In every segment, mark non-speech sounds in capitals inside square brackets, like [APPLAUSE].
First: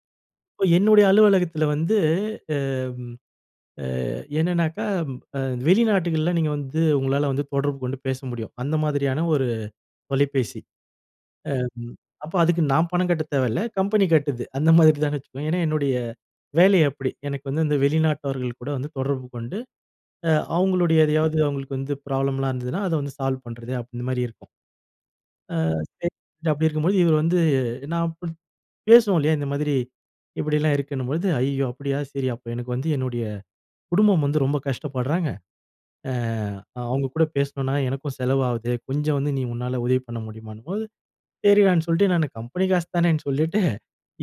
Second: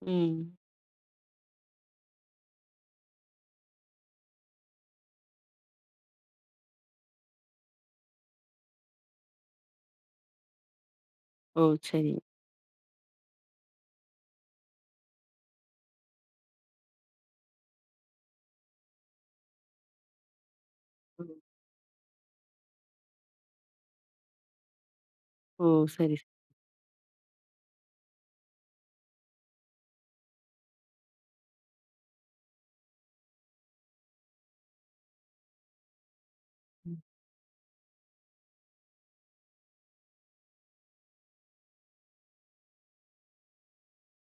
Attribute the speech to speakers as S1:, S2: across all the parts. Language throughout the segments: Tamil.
S1: ம்.
S2: இப்போ என்னுடைய அலுவலகத்தில வந்து அம், அ என்னன்னாக்கா, அ வெளிநாடுகள்ல நீங்க வந்து உங்களால வந்து தொடர்பு கொண்டு பேச முடியும். அந்த மாதிரியான ஒரு தொலைபேசி.
S1: ஓ!
S2: அம்
S1: சரி.
S2: அப்ப அதுக்கு நான் பணம் கட்டத் தேவல்ல. கம்பெனி கட்டுது. அந்த மாதிரி தாங்க ஏன்னா, என்னுடைய வேலை அப்பிடி. எனக்கு வந்து இந்த வெளிநாட்டவர்கள் கூட வந்து தொடர்பு கொண்டு அ அவுங்களுடைய
S1: ம்.
S2: எதையாவது அவங்களுக்கு வந்து ப்ராப்ளம் எல்லாம் இருந்ததுன்னா அத வந்து சால்வ் பண்றது அப்பிடி இந்த மாதிரி இருக்கும். அ
S1: ஓ!
S2: [UNINTELLIGIBLE]
S1: சரி, சரி.
S2: அப்பிடி இருக்கும்பொழுது இவரு வந்து நான் [UNINTELLIGIBLE] பேசுவோம் இல்லயா! இந்த மாதிரி இப்பிடிலாம் இருக்குன்னும் பொழுது "ஐயயோ! அப்பிடியா சரி! அப்ப எனக்கு வந்து என்னுடைய குடும்பம் வந்து ரொம்ப கஷ்டப்படுறாங்க. அ
S1: ம்.
S2: அவுங்க கூட பேசினனா எனக்கும் செலவாகுது கொஞ்சம் வந்து நீ உன்னால உதவி பண்ண முடியுமான்னும்போது." சரிடான்னு சொல்லிட்டு நான் கம்பெனி காசு தானேன்னு சொல்லிட்டு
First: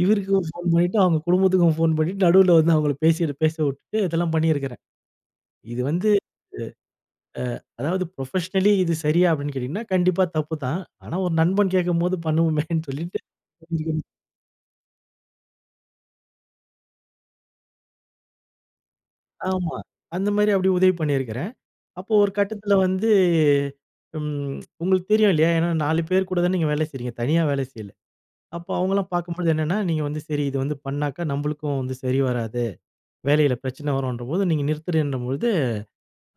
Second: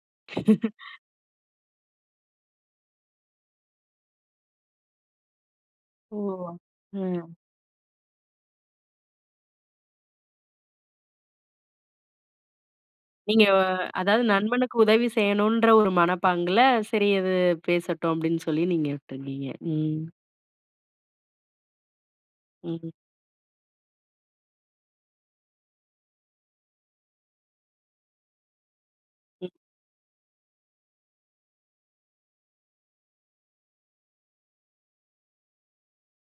S2: இவருக்கும் ஃபோன் பண்ணிட்டு
S1: [LAUGHS]
S2: அவுங்க குடும்பத்துக்கும் ஃபோன் பண்ணிட்டு நடுவுல வந்து அவங்கள பேசி பேச விட்டு இதெல்லாம் பண்ணியிருக்கிறேன். இது வந்து
S1: ஓ!
S2: அ,
S1: ம்.
S2: ஆ அதாவது ஃபுரொபஷனலி இது சரியா? அப்பிடின்னு கேட்டீங்கன்னா, கண்டிப்பா தப்பு தான். ஆனா ஒரு நண்பன் கேக்கும்போது பண்ணுவோமேன்னு சொல்லிட்டு.
S1: நீங்க,
S2: [UNINTELLIGIBLE]
S1: அதாவது நண்பனுக்கு உதவி செய்யணுன்ற ஒரு மனப்பாங்கில சரி அது பேசட்டும் அப்பிடின்னு சொல்லி நீங்க விட்டுருவீங்க.
S2: ஆமா.
S1: ம்.
S2: அந்த மாதிரி அப்பிடி உதவி பண்ணியிருக்கிறேன். அப்போ ஒரு கட்டத்தில
S1: ம்.
S2: வந்து ம் உங்களுக்கு தெரியும் இல்லயா! ஏன்னா 4 பேர் கூட தானே நீங்க வேலை செய்றீங்க. தனியா வேலை செய்யல. அப்போ அவுங்களலாம்
S1: ம்.
S2: பார்க்கும்போது என்னன்னா, நீங்க வந்து சரி இத வந்து பண்ணாக்கா நம்மளுக்கும் வந்து சரி வராது, வேலையில பிரச்சனை வரும்ன்றப்போது, நீங்க நிறுத்துறேன்றபொழுது,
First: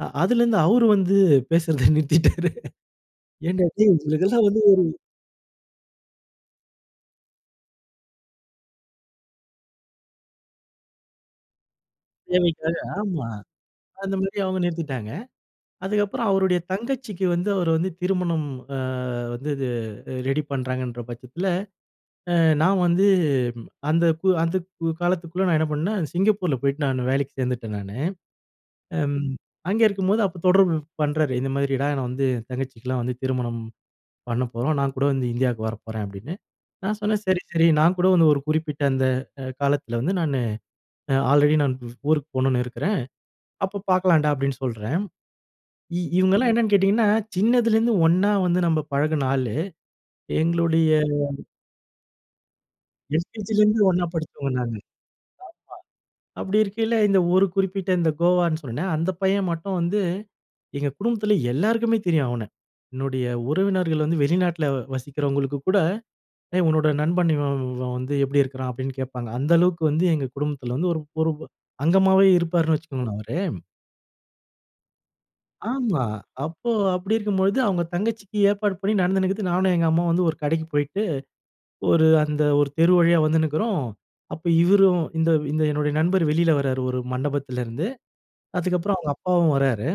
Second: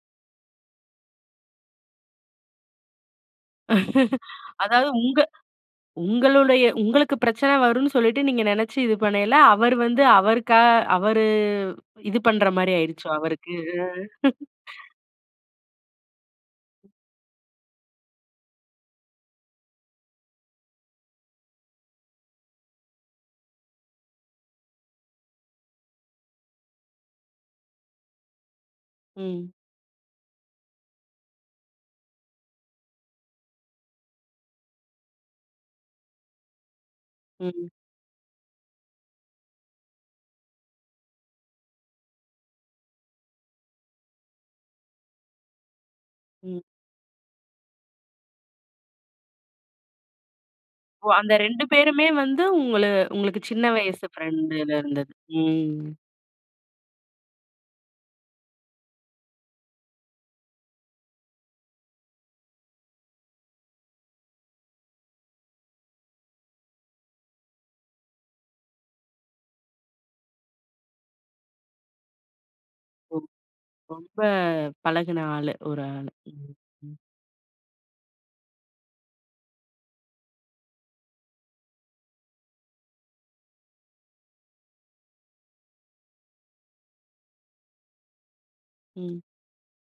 S2: அ அதிலேருந்து அவரு வந்து பேசுறத நிறுத்திட்டாரு. ஏன்டா! டேய் உங்களுக்கெல்லாம்
S1: [LAUGHS]
S2: வந்து ஒரு
S1: அதாவது உங்க உங்களுடைய உங்களுக்கு பிரச்சனை வருன்னு சொல்லிட்டு நீங்க நெனச்சு இது பண்ணயில, அவரு வந்து அவருக்கா அவரு இது
S2: தேவைக்காக
S1: பண்றமாரியா ஆயிருச்சோ!
S2: ஆமா
S1: அவருக்கு. ம்
S2: அந்தமாரி அவுங்க
S1: [LAUGHS]
S2: நிறுத்திட்டாங்க. அதுக்கப்பறம் அவருடைய தங்கச்சிக்கு வந்து அவரு வந்து திருமணம் அ வந்து இது ரெடி பண்றாங்கன்ற பட்சத்தில அ நான் வந்து அந்த, கு அந்த காலத்துக்குள்ள நான் என்ன பண்ணேன், சிங்கப்பூர்ல போயிட்டு நான் வேலைக்கு சேர்ந்துட்டேன் நானு. அம்
S1: ம்.
S2: அங்கே இருக்கும்போது அப்போ தொடர்பு பண்றாரு. இந்த மாதிரி நான் வந்து என் தங்கச்சிக்கு எல்லாம் வந்து திருமணம் பண்ணப்போறோம். நான் கூட வந்து இந்தியாவுக்கு வரப்போறேன் அப்பிடின்னு. நான் சொன்னேன் "சரி, சரி
S1: ம்.
S2: நான் கூட வந்து ஒரு குறிப்பிட்ட அந்த அ காலத்தில வந்து நான் அ ஆல்ரெடி நான் ஊருக்கு போணுன்னு இருக்கிறேன். அப்போ பார்க்கலான்டா!" அப்பிடின்னு சொல்றேன். இ இவுங்க எல்லாம்
S1: ம்.
S2: என்னன்னு கேட்டீங்கன்னா, சின்னதில இருந்து ஒண்ணா வந்து நம்ம பழகின ஆளு எங்களுடைய
S1: ஓ! அந்த 2 பேருமே வந்து உங்கள உங்களுக்கு
S2: எல்கேஜில
S1: சின்ன
S2: இருந்து
S1: வயசு
S2: ஒண்ணா படிச்சவங்க
S1: ஃபிரெண்டுனு
S2: நானு [UNINTELLIGIBLE]
S1: இருந்தது. ம்.
S2: அப்பிடி இருக்கையில இந்த ஒரு குறிப்பிட்ட இந்த கோவான்னு சொன்னனே அந்த பையன் மட்டும் வந்து எங்க குடும்பத்தில எல்லோருக்குமே தெரியும் அவன. என்னுடைய உறவினர்கள் வந்து வெளிநாட்ல வசிக்கிறவங்களுக்கு கூட, "ஏய்! உன்னோட நண்பன் இவன், இவன் வந்து எப்பிடி இருக்கான்?" அப்பிடின்னு கேப்பாங்க. அந்த அளவுக்கு வந்து எங்க குடும்பத்தில வந்து ஒரு ஒரு அங்கமாவே இருப்பார்ன்னு
S1: ஓ!
S2: வச்சுக்கோங்களேன்.
S1: [UNINTELLIGIBLE]
S2: அவரு.
S1: ரொம்ப பழகுன ஆளு. ஒரு
S2: ஆமா.
S1: ஆளு.
S2: அப்போ
S1: ம்.
S2: அப்பிடி இருக்கும் பொழுது அவுங்க தங்கச்சிக்கு ஏற்பாடு பண்ணி நடந்துன்னு இருக்குது. நானும் எங்க அம்மாவும் வந்து ஒரு கடைக்கு போயிட்டு ஒரு அந்த ஒரு தெரு வழியா வந்துன்னு இருக்கிறோம். அப்ப இவரும் இந்த, இந்த என்னுடைய நண்பர் வெளியில வர்றாரு ஒரு மண்டபத்திலிருந்து, அதுக்கு அப்புறம் அவுங்க
S1: ம்.
S2: அப்பாவும் வர்றாரு.